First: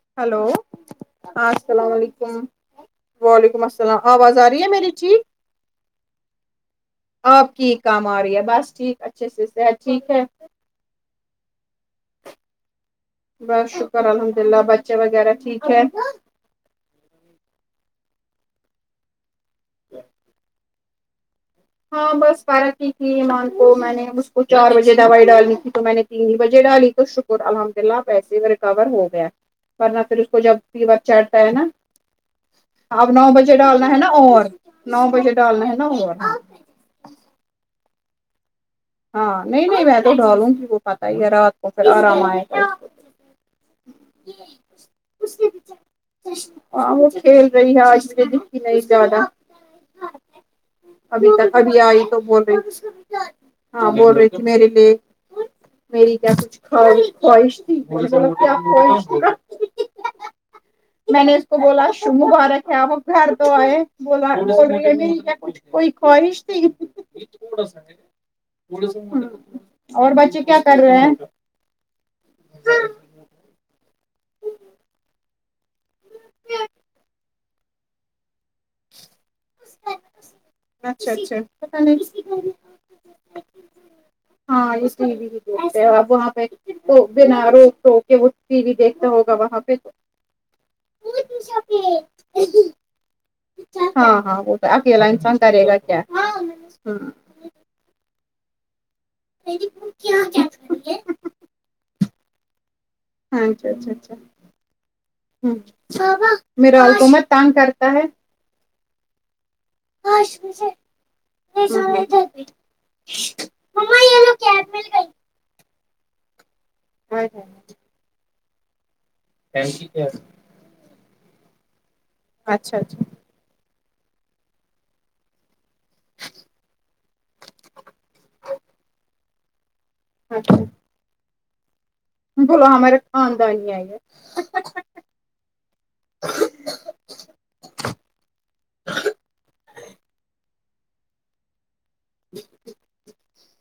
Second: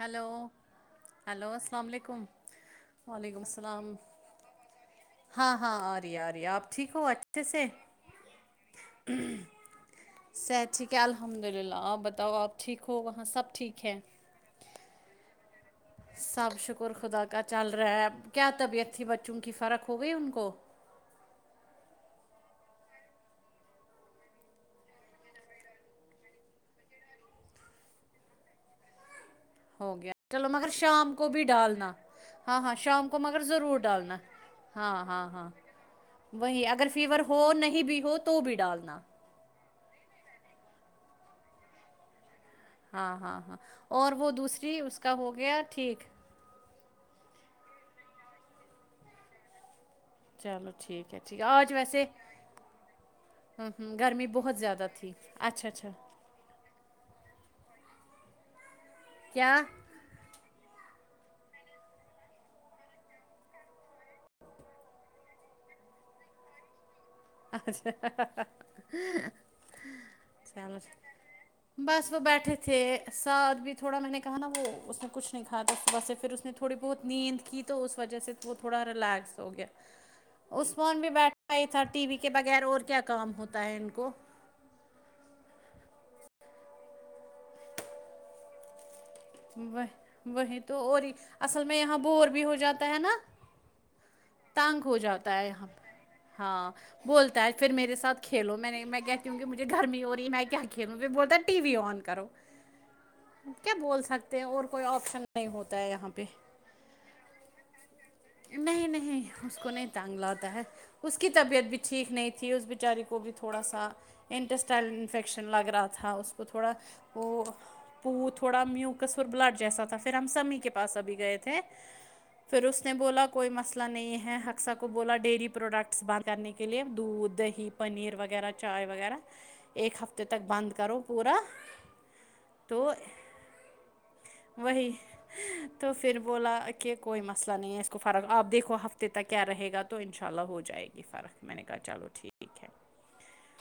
Hello hello ہاں السلام علیکم وعلیکم السلام آواز آ رہی ہے میری ٹھیک ہاں ہاں آ رہی ہے آ رہی ہے آپ ٹھیک ہو اچھے آپ سے کی کام آ رہی ہے بس ٹھیک اچھے سے صحت ٹھیک ہے صحت ٹھیک ہے الحمد للہ آپ بتاؤ آپ ٹھیک ہوگا بس شکر الحمد اللہ بچے وغیرہ ٹھیک ہے سب شکر خدا کا چل رہا ہے اب کیا طبیعت تھی بچوں کی فرق ہو گئی ان کو ہاں بس پارق کی تھی ایمان کو میں نے اس کو چار بجے دوائی ڈالنی تھی تو میں نے تین بجے ڈالی تو شکر الحمداللہ پیسے ریکور ہو گیا ہو ورنہ گیا پھر اس کو چلو جب مگر فیور شام کو بھی چڑھتا ہے نا ڈالنا ہاں ہاں شام اب کو نو مگر بجے ضرور ہے نا ڈالنا اور ہاں نو ہاں بجے ہاں ڈالنا ہے نا اور وہی اگر فیور ہو نہیں بھی ہو تو بھی ڈالنا ہاں نہیں نہیں میں تو ڈھالوں گی وہ پتہ ہی ہے رات کو پھر آرام آئے گا اس کو۔ ہاں ہاں ہاں اور وہ دوسری اس کا ہو گیا ٹھیک ہاں وہ کھیل رہی ہے آج مجھے دکھی نہیں زیادہ چلو ٹھیک ہے ابھی ٹھیک ہے تک آج ابھی آئی ویسے تو بول رہی ہاں بول گرمی رہی تھی بہت میرے زیادہ لیے تھی اچھا اچھا میری کیا کوچھ خ خواہش تھی میں نے بولا کیا خواہش تھی کیا [unintelligible] میں نے اس کو بولا مبارک ہے آپ گھر تو آئے بولا کیاچھ کوئی خواہش تھی اچھا [unintelligible] اور بچے [unintelligible] کیا چلو کر رہے ہیں بس میں بیٹھے تھے سعد بھی تھوڑا میں نے کہا نا وہ اس نے کچھ نہیں کھایا تھاصبح سے پھر اس نے تھوڑی بہت نیند کی تو اس وجہ سے وہ تھوڑا ریلیکس ہو گیا اثمان بھی اچھا اچھا بیٹھا ہی پتا تھا ٹی وی کے نہیں بغیر اور کیا کام ہوتا ہے ان کو ہاں اس لیے بھی دیکتے ہیں آب وہاں پہ بنا روک ٹوک کہ وہ ٹیوی دیکھتا ہوگا وہاں پہ وہ وہی تو اور اصل میں یہاں بور بھی ہو جاتا ہے نا [unintelligible] ہاں ہاں وہ تنگ ہو اکیلا انسان جاتا ہے کرے یہاں گا پہ کیا ہ ہاں بولتا پھر میرے ساتھ کھیلو میں نے میں گ کیونکہ مجھے گرمی ہو رہی ہے میں کیا کھیلوں میں بولتا ٹی وی آن کرو ہاں اچھا کیا اچھا بول اچھا سکتے ہیں اور کوئی آپشن نہیں یم ہوتا ہے یہاں پہ ماما میرے [unintelligible] تنگ کرتا ہے نہیں نہیں اس کو نہیں تانگ لا تا ہے اس کی طبیعت بھی ٹھیک اچھا نہیں تھی اس بی بچاری کو بھی تھوڑا سا انٹسٹائل انفیکشن لگ رہا تھا اس کو تھوڑا وہ پو تھوڑا میوٹ بلاٹ جیسا تھا پھر ہم سمی کے پاس ابھی گئے تھے پھر اچھا اس نے بولا کوئی مسئلہ نہیں ہے ہکسہ کو بولا ڈیری پروڈکٹس بند کرنے کے لیے دودھ دہی پنیر وغیرہ چائے وغیرہ ایک ہفتے تک بند کرو پورا بلاو تو ہمارا خاندانی آئی ہے وہی تو پھر بولا کہ کوئی مسئلہ نہیں ہے اس کو فرق آپ دیکھو ہفتے تک کیا رہے گا تو انشاء اللہ ہو جائے گی فرق میں نے کہا چلو ٹھیک ہے [inaudible]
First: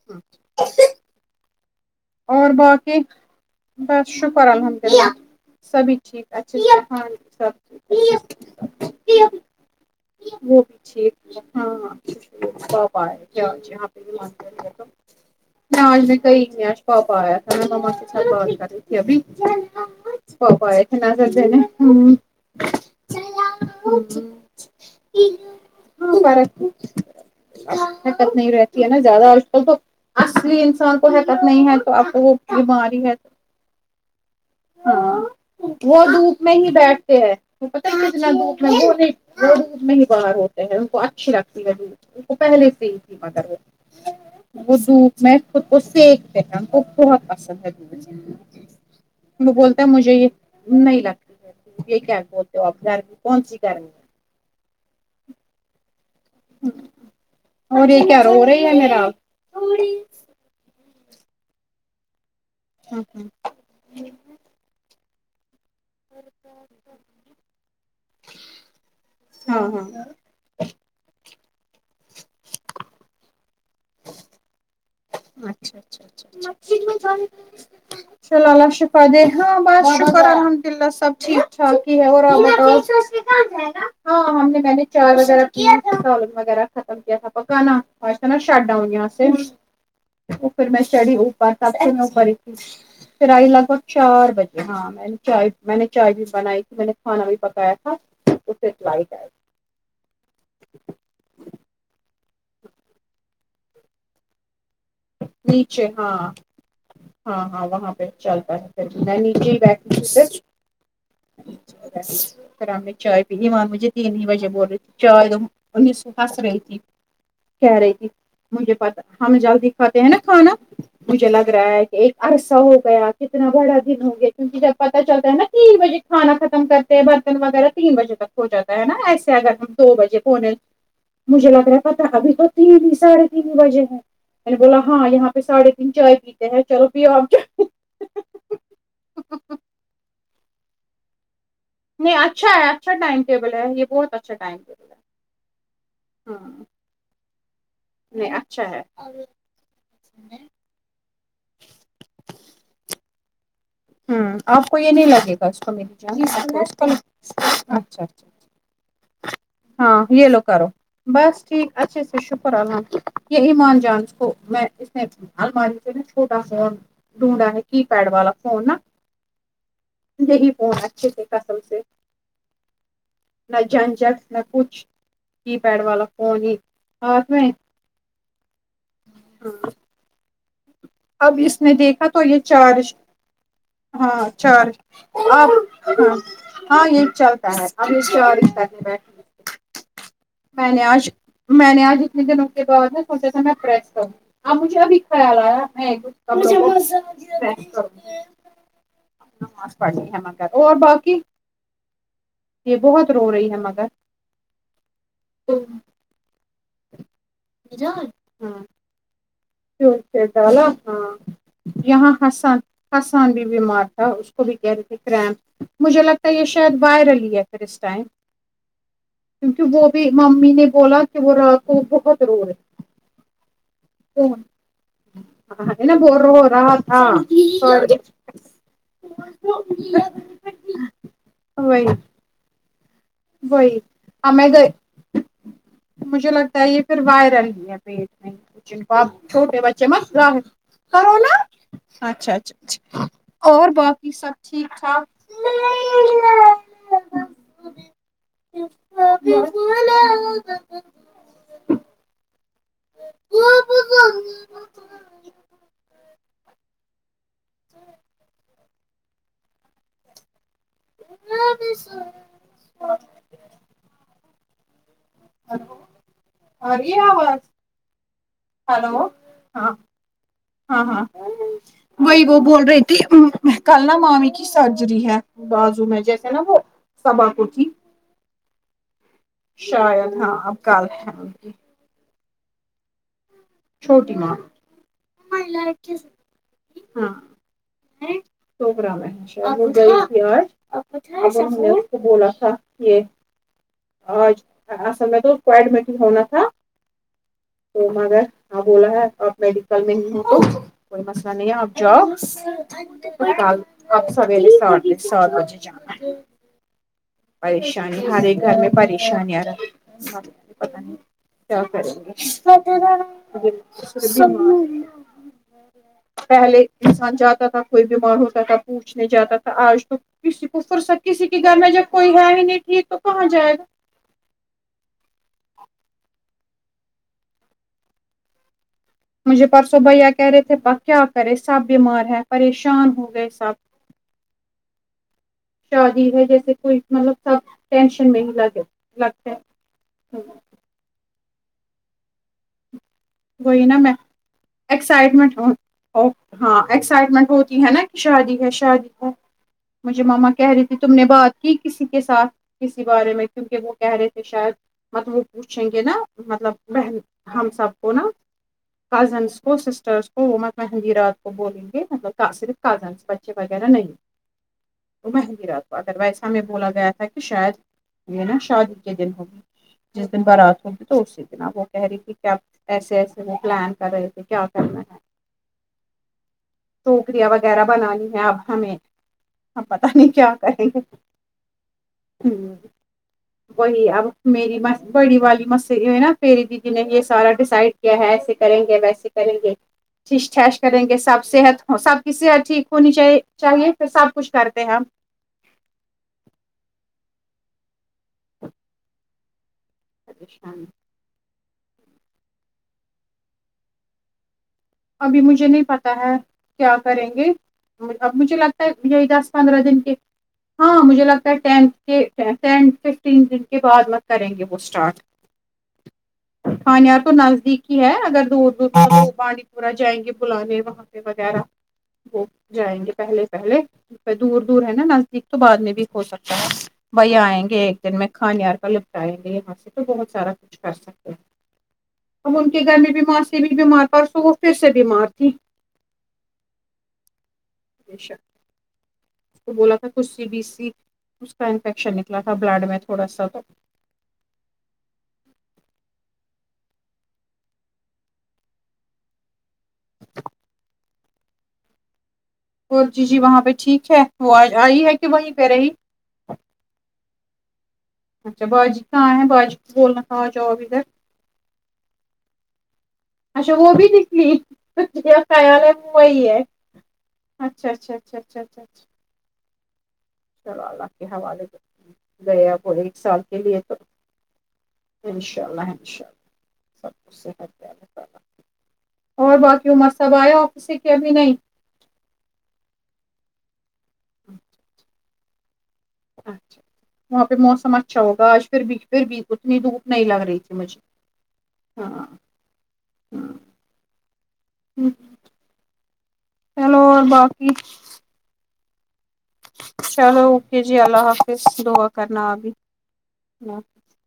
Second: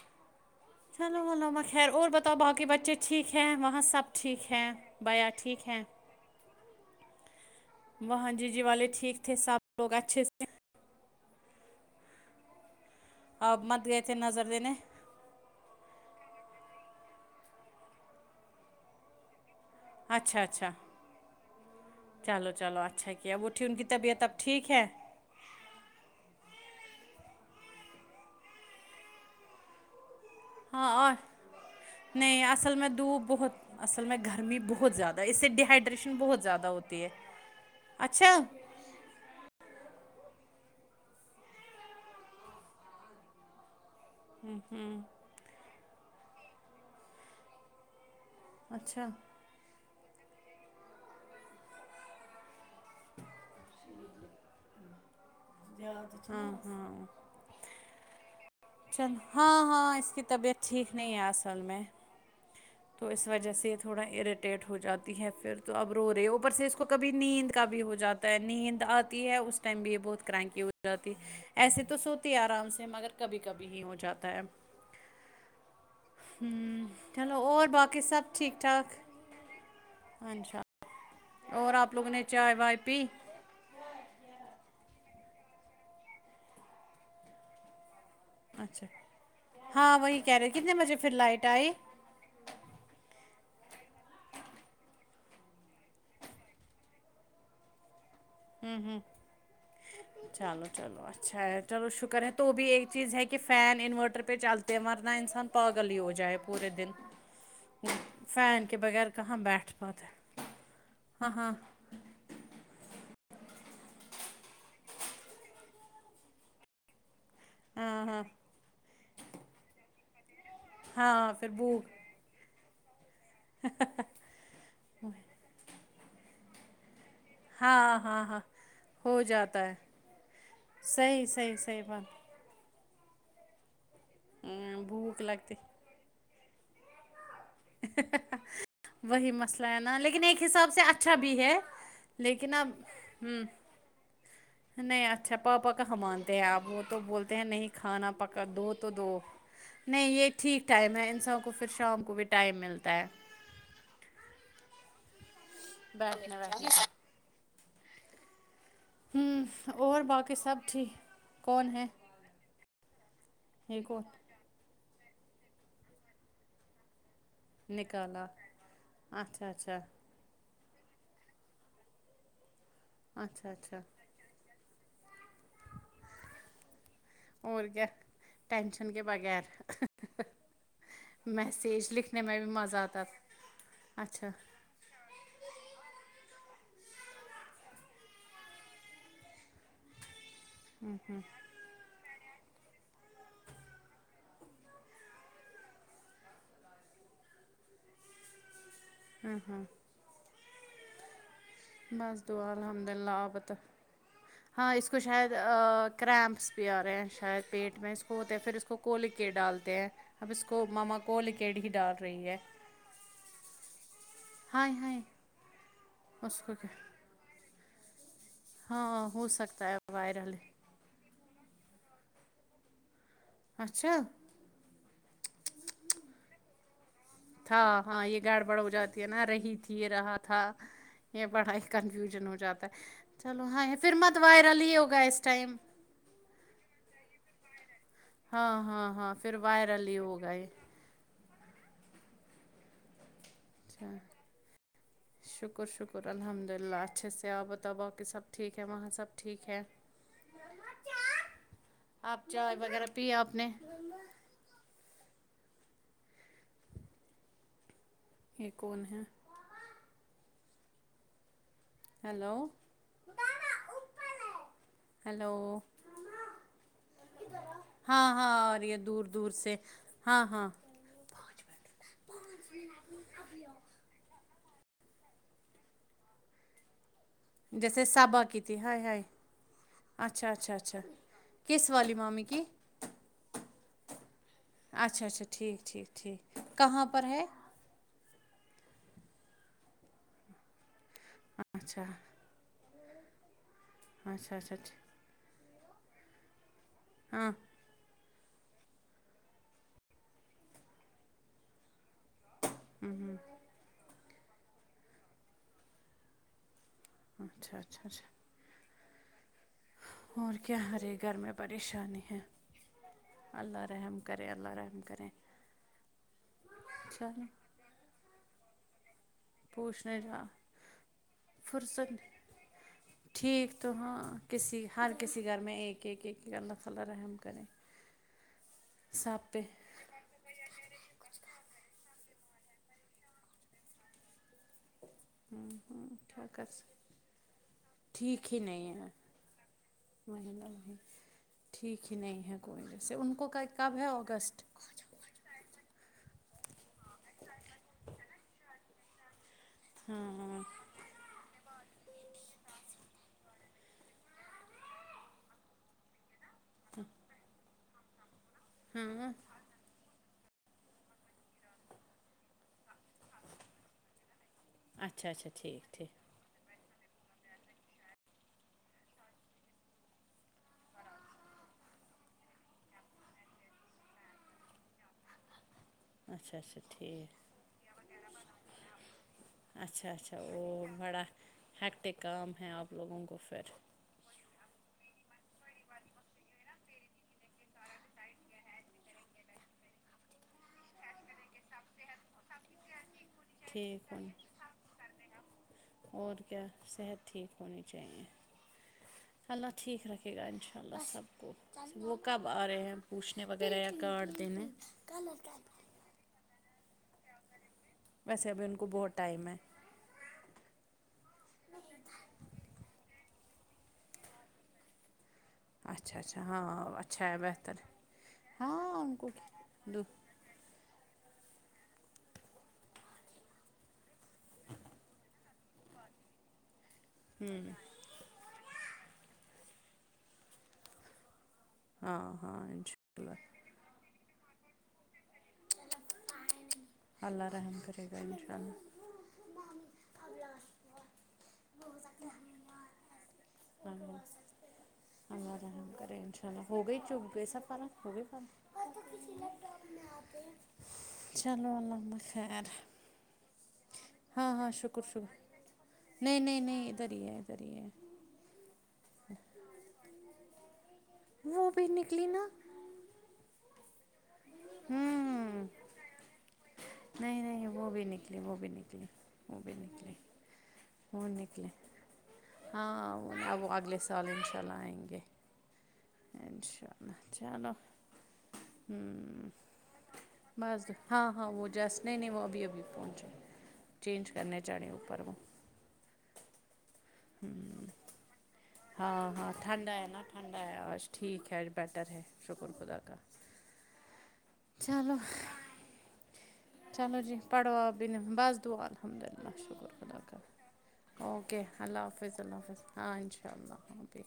[inaudible] کھانا بںانا خیر اور بتاؤ باقی بچے ٹھیک ہیں وہاں سب بس شکر ٹھیک ہیں الحمد للہ بھایا ٹھیک ہیں سبھی ٹھیک ہاں جی سب وہاں جی جی والے ٹھیک تھے سب لوگ اچھے سے وہ بھی ٹھیک بہت اچھی ہے ہاں آ آپ مت یہاں پہ گئے تھے نظر [unintelligible] دینے تو میں آج میں کئی نہیں آج پاپا آیا تھا میں مما کے ساتھ بات کر رہی تھی ابھی اچھا پاپا اچھا آئے تھے نظر دینے ہوں چلو چلو اچھا کیا وہ تھی ان کی طبیعت اب ٹھیک ہے ہاں پر حکت نہیں رہتی ہے نا زیادہ آج کل تو اصلی ہاں انسان کو اور حکت نہیں ہے تو آپ کو وہ نہیں اصل میں بیماری ہے دھوپ بہت اصل میں گرمی بہت ہاں زیادہ اس سے وہ ڈیہائیڈریشن بہت دھوپ میں زیادہ ہی ہوتی ہے بیٹھتے ہیں پتا اتنا اچھا دھوپ میں بہت وہ دھوپ میں ہی باہر ہوتے ہیں ان کو اچھی لگتی ہے دھوپ ان کو پہلے سے ہی تھی مگر وہ وہ دھوپ میں خود کو سیکتے انکو بہت پسند ہے اچھا وہ بولتا ہے مجھے یہ نہیں لگتی ہے یہ کیا بولتے ہو گمی کون سی گرمی ہے ج ہاں ہاں اور یہ کیارو رہے چند ہاں ہاں اس کی طبیعت ٹھیک نہیں ہے اصل میں ہاں تو اس وجہ سے تھوڑا اریٹیٹ ہو جاتی ہے پھر تو اب رو رہے اوپر سے اس کو کبھی نیند کا بھی ہو جاتا ہے نیند آتی ہے اس ٹائم ہاں بھی یہ بہت کرکی ہو جاتی ایسے تو سوتی ہے آرام سے مگر کبھی کبھی ہی ہو جاتا ہے اچھا اچھا اچھا م میں چلو اور باقی ص سب ٹھیک اللہ ٹھاک شفا دے ہاں بس شکر انشاء الحمد اللہ سب ٹھیک اور آپ چھااکی ہے لوگوں نے اور چائے بتاؤ وائے پی ا ہاں ہم نے میں نے چائے وغیرہ کیا تھا سالن وغیرہ ختم کیا تھا پکانا اچسا نا شڈ اچھا ڈاؤن یہاں سے ہاں وہی کہہ رہے کتنے بجے پھر لائٹ آئی نہ پ پھر آئی لگ بھگ چار بجے ہاں میں نے چائے میں نے چائے بھی بنائی تھی میں نے کھانا بھی پکایا تھا تو پھر ہوں ہوں لائٹ آئی چلو چلو اچھا چلو شکر ہے تو بھی ایک چیز ہے کہ فین انورٹر پہ چلتے ہیں مورت نہ انسان نیچے پاگل ہی ہو ہاں جائے پورے دن ہاں ہاں وہاں پہ چلتا فین ہے کے پھر بغیر میں کہاں نیچے ہی بیٹھ بیٹھتی پاتا ہے۔ ہ ہاں ہاں پھر بس کر میں چائے پ تین وجہ بول رہ چائے د انس سو ہ [inaudible] کہہ رہی تھی ہاں مجھے پتا ہم جلدی کھاتے ہیں نا کھانا مجھے ہاں لگ پھر رہا بھوک ہے ایک عرصہ ہو گیا کتنا بڑا دن ہو گیا کیونکہ جب پتا چلتا ہے نا تین بجے کھانا ختم کر پہ برتن وغیرہ تین ہاں بجے ہاں تک ہاں ہو جاتا ہے نا ہو ایسے اگر جاتا ہم ہے دو بجے ہونے صحیح مجھے صحیح لگ رہا ہے صحیح بات پتہ ابھی تو تین ہیاڑھے تین ہی بجے ہیں میں نے بولا ہاں بھوک یہاں پہ لگتی ساڑھے ت چائے پیتے ہیں چلو ب آ کے وہی مسئلہ ہے نا لیکن ایک حساب سے اچھا بھی ہے نہیں اچھا لیکن اب ہے اچھا ٹائم ہ ٹیبل ہے یہ بہت اچھا ٹائم ٹیبل نہیں اچھا پاپا کا حمان ہے تے ہاں آپ وہ تو بولتے ہیں نہیں کھانا نہیں پکا اچھا دو ہے تو دو نہیں یہ ٹھیک ٹائم ہے انسان کو پھر شام کو بھی ٹائم ملتا ہے ہ آپ کو یہ نہیں لگے گا اس کو م بیٹھنے بیٹھنے کا۔ اچھا اچھا ہوں اور ہاں باقی یہلو سب کرو ٹھیک بس ٹھیک کون ہے اچھا شکر الم یہ ایمان جان کو میں الماری سے نا چھوٹا ہ فون ڈھونڈا ہے کی پیڈ نکالا والا فون نا اچھا اچھا یہی فون اچھے سے قسم سے اچھا نہ اچھا جھنجھک نہ کچھ کی پیڈ والا فون ہی ہاتھ میں اور کیا ٹینشن کے بغیر اب اس نے میسیج دیکھا تو لکھنے یہ میں بھی مزہ چارج آتا تھا ہاں اچھا چار ہاں ہاں یہ چلتا ہے اب [unintelligible] میں نے آج میں نے آج اتنے دنوں کے بعد ہے سوچا تھا میں پریس کروں اب مجھے ابھی خیال آیا [unintelligible] اب نماز پڑھنی ہے مگر اور باقی بس دعا یہ الحمد للہ بہت رو آپ رہی بتاو ہے مگر ہاں اس کو شاید کرمپس بھی آ رہے ہیں شاید پیٹ میں اس کو ہوتے ہیں پھر ہاں اس کو کول کے ڈال [unintelligible] ڈالا ہاں ہی ڈال یہاں رہی ہے ہسن حسان بھی بیمار تھا اس کو بھی ہاں کہہ رہے تھے ہاں کرمپ مجھے لگتا ہے اس یہ کو کیا شاید وائرل ہی ہے پھر اس ٹائم ہاں ہو سکتا کیونکہ ہے وہ بھی وائرل ممی نے بولا کہ وہ رات کو بہت رو رہا ہے اچھا آگے نہ وہ رو رہا تھا تھا ہاں یہ گڑبڑ ہو جاتی ہے نا رہی تھی رہا تھا یہ بڑا ہی وہی کنفیوژن ہو جاتا ہے چلو ہاں وہی پھر مت ہاں میں وائرل گئی ہی ہوگا اس ٹائم مجھے لگتا ہے یہ پھر وائرل ہی ہے پیٹ میں ہاں کچھ ہاں کو آپ ہاں پھر چھوٹے بچے وائرل ہی مت ہوگا ظاہر یہ کرونا اچھا اچھا اچھا اور اچھا باقی سب ٹھیک ٹھاک شکر شکر الحمد للہ اچھے سے [unintelligible] سب ٹھیک ہے وہاں سب ٹھیک ہے آپ چائے وغیرہ پی آپ نے یہ کون ہے میں بھی س ہیلو [inaudible] ہیلو ہلو ا رہی آواز ہاں ہاں آرہی ہے دور ہلو دور سے ہاں ہاں ہاں ہاں ہاں وہی وہ بول رہی تھی کل نا مامی کی سرجری ہے بازو میں جیسے نا وہ صبا کو تھی جیسے سبا کی تھی ہائے ہائے شاید اچھا ہاں اب اچھا اچھا کل ہیں انکی کس والی مامی کی چھوٹی ماں اچھا اچھا ٹھیک ٹھیک ٹھیک کہاں پر ہے چوکرا میں شاید وہ گئی تھی آج اب ہم نے اچھا اس کو بولا تھا یہ اچھا آج اچھا ٹھیک [unintelligible] ہونا تھا ہاں تو مگر ہاں بولا ہے آپ میڈیکل میں نہیں ہے تو کوئی مسئلہ نہیں ہے آپ جاؤ کل اب سویرے ساٹھ سات بجے جانا ہے اچھا اچھا پریشانی اچھا ہر ایک گھر میں پریشانیاں رہ سب اور کیا پتا ہر نہیں ایک گھر میں کیا پریشانی ہے کر [unintelligible] اللہ رحم کرے اللہ رحم کرے پہلے انسان چلو جات [unintelligible] کوئی بیمار ہوتا تھا پوچھنے جاتا تھا آج تو پوچھنے جا کسی کو فرصت کسی کے گھر میں جب فرصت کوئی ہے ہی نہیں ٹھیک تو کہاں جائے ٹھیک گا تو ہاں کسی ہر کسی گھر میں ایک ایک ایک اللہ تعالی رحم کرے سب پہ مجھے پرسوں بھیا کہہ رہے تھے پا کیا کرے سب بیمار ہے پریشان ہو گئے سب تو [inaudible] شادی ہے جیسے کوئی مطلب سب ٹینشن میں ہی لگے لگتے م ہیں۔ ا [inaudible] ٹھیک ہی نہیں ہے کوئی ویسے ان کو وہی نا کب ہے میں اگست ایکسائٹمنٹ ہوں اوک ہاں ایکسائٹمنٹ ہوتی ہے نا کہ شادی ہے شادی ہے مجھے مما ہاں کہہ رہی تھی تم نے بات کی کسی کے ساتھ کسی بارے میں کیونکہ وہ کہہ رہے تھے شاید مطلب وہ پوچھیں گے نا مطلب بہن ہم سب کو نا کزنس وہ سسٹرس کو مگی رات کو بولیں گے مطلب صرف کازنس بچے وغیرہ نہیں [unintelligible] اچھا اچھا ٹھیک ٹھیک ہمیں بولا گیا تھا کہ شاید یہ نا شادی کے دن ہو جس دن بارات ہوگی تو اسی دن آپ وہ کہہ رہی تھی کیا ایسے ایسے میں پلان کر رہے تھے کیا کرنا ہے اچھا اچھا ٹھیک ٹوکریاں وغیرہ بنانی ہیں اب ہمیں ہم پتہ اچھا نہیں اچھا کیا وہ کریں گے بڑا ہیکٹک کام ہے آپ لوگوں کو پھر وہی اب میری مس بڑی والی مس ہے نا پیری دیدی نے یہ سارا ڈیسائڈ کیا ہے ایسے کریں گے ویسے کریں گے [unintelligible] کریں گے سب صحت سب کی صحت ٹھیک ہونی چاہے چاہیے پھر ٹھیک سب ہونی کچھ کرتے ہیں ہم اور کیا صحت ٹھیک ہونی چاہیے اللہ ٹھیک رکھے گا پریشان انشاء اللہ سب کو وہ کب آ رہے ہیں پوچھنے وغیرہ یا کارڈ دینے ابھی مجھے نہیں پتا ہے کیا کریں گے اب ویسے مجھے ابھی ان لگتا کو ہے بہت یہی ٹائم دس ہے پندرہ دن کے ہاں مجھے لگتا ہے ٹین کہ ٹین ففٹین دن کے بعد میں کریں گے وہ اسٹارٹ اچھا اچھا ہاں یہاں اچھا تو ہے بہتر نزدیک ہی ہے اگر دور دور ہاں ان کو دو جائیں گے بلانے وہاں پہ وغیرہ وہ جائیں گے پہلے پہلے دور دور ہے نا نزدیک تو بعد میں بھی ہو سکتا ہے بھیا آئیں گے دن میں کھانا یار کا لپٹایایں گے یہاں سے تو بہت سارا کچھ کر سکتے ہیں ہاں اب ہاں ان کے گھر میں بھی انشاء اللہ ماںسی بھی بیمار تھا پرسوں وہ پھر سے بیمار تھی اللہ رحم کرے گا تھی انشاء اللہ تو بولا تھا کچھ سی بی سی اس کا انفیکشن نکلا تھا بلڈ میں تھوڑا سا تو ہاں اللہ رحم کریں ان شاء اللہ ہوگئے [unintelligible] چلو اللہ خیر بول جی جی وہاں پہ ٹھیک ہے ہاں وہ ہاں آئی شکر ہے کہ شکر وہیں پہ رہی نہیں نہیں نہیں ادھر ہی ہے ادھر ہی ہے اچھا باجی کہاں ہے باجی کو بولنا تھا اجاو اب ادھر وہ بھی نکلی نا اچھا وہ بھی دکھلی کچ ہوں خیال ہے وہ وہی ہے نہیں نہیں اچھا وہ بھی اچھا اچھا نکلی وہ اچھا بھی اچھا نکلی وہ بھی نکلے چلو اللہ کے وہ حوالے گیا وہ ایک ہاں سال کے اب وہ لیے تو اگلے سال انشاء اللہ آئیں گے انشاء اللہ انشاء اللہ انشاء سب کو اللہ صحت چلو دے اللہ تعالی اور باقی عمر صاحب آیا آفس بس سے کہ ہاں ابھی ہاں نہیں وہ جس نہیں نہیں وہ ابھی ابھی پہنچا چینج کرنے چڑے اوپر وہ اچھا وہاں پہ ہوں موسم اچھا ہوگا آج پھر بھی پھر ہاں بھی ہاں اتنی ٹھنڈا ہے دھوپ نا نہیں لگ ٹھنڈا رہی تھی ہے مجھے آج ٹھیک ہے بیٹر ہے ہاں شکر خدا کا ہاں چلو چلو اور جی باقی پڑھو اپ بھی بس دعا الحمد اللہ شکر خدا کا چلو اوکے جی اللہ حافظ اوکے اللہ دعا حافظ کرنا اللہ ابھی حافظ ہاں انشاء اللہ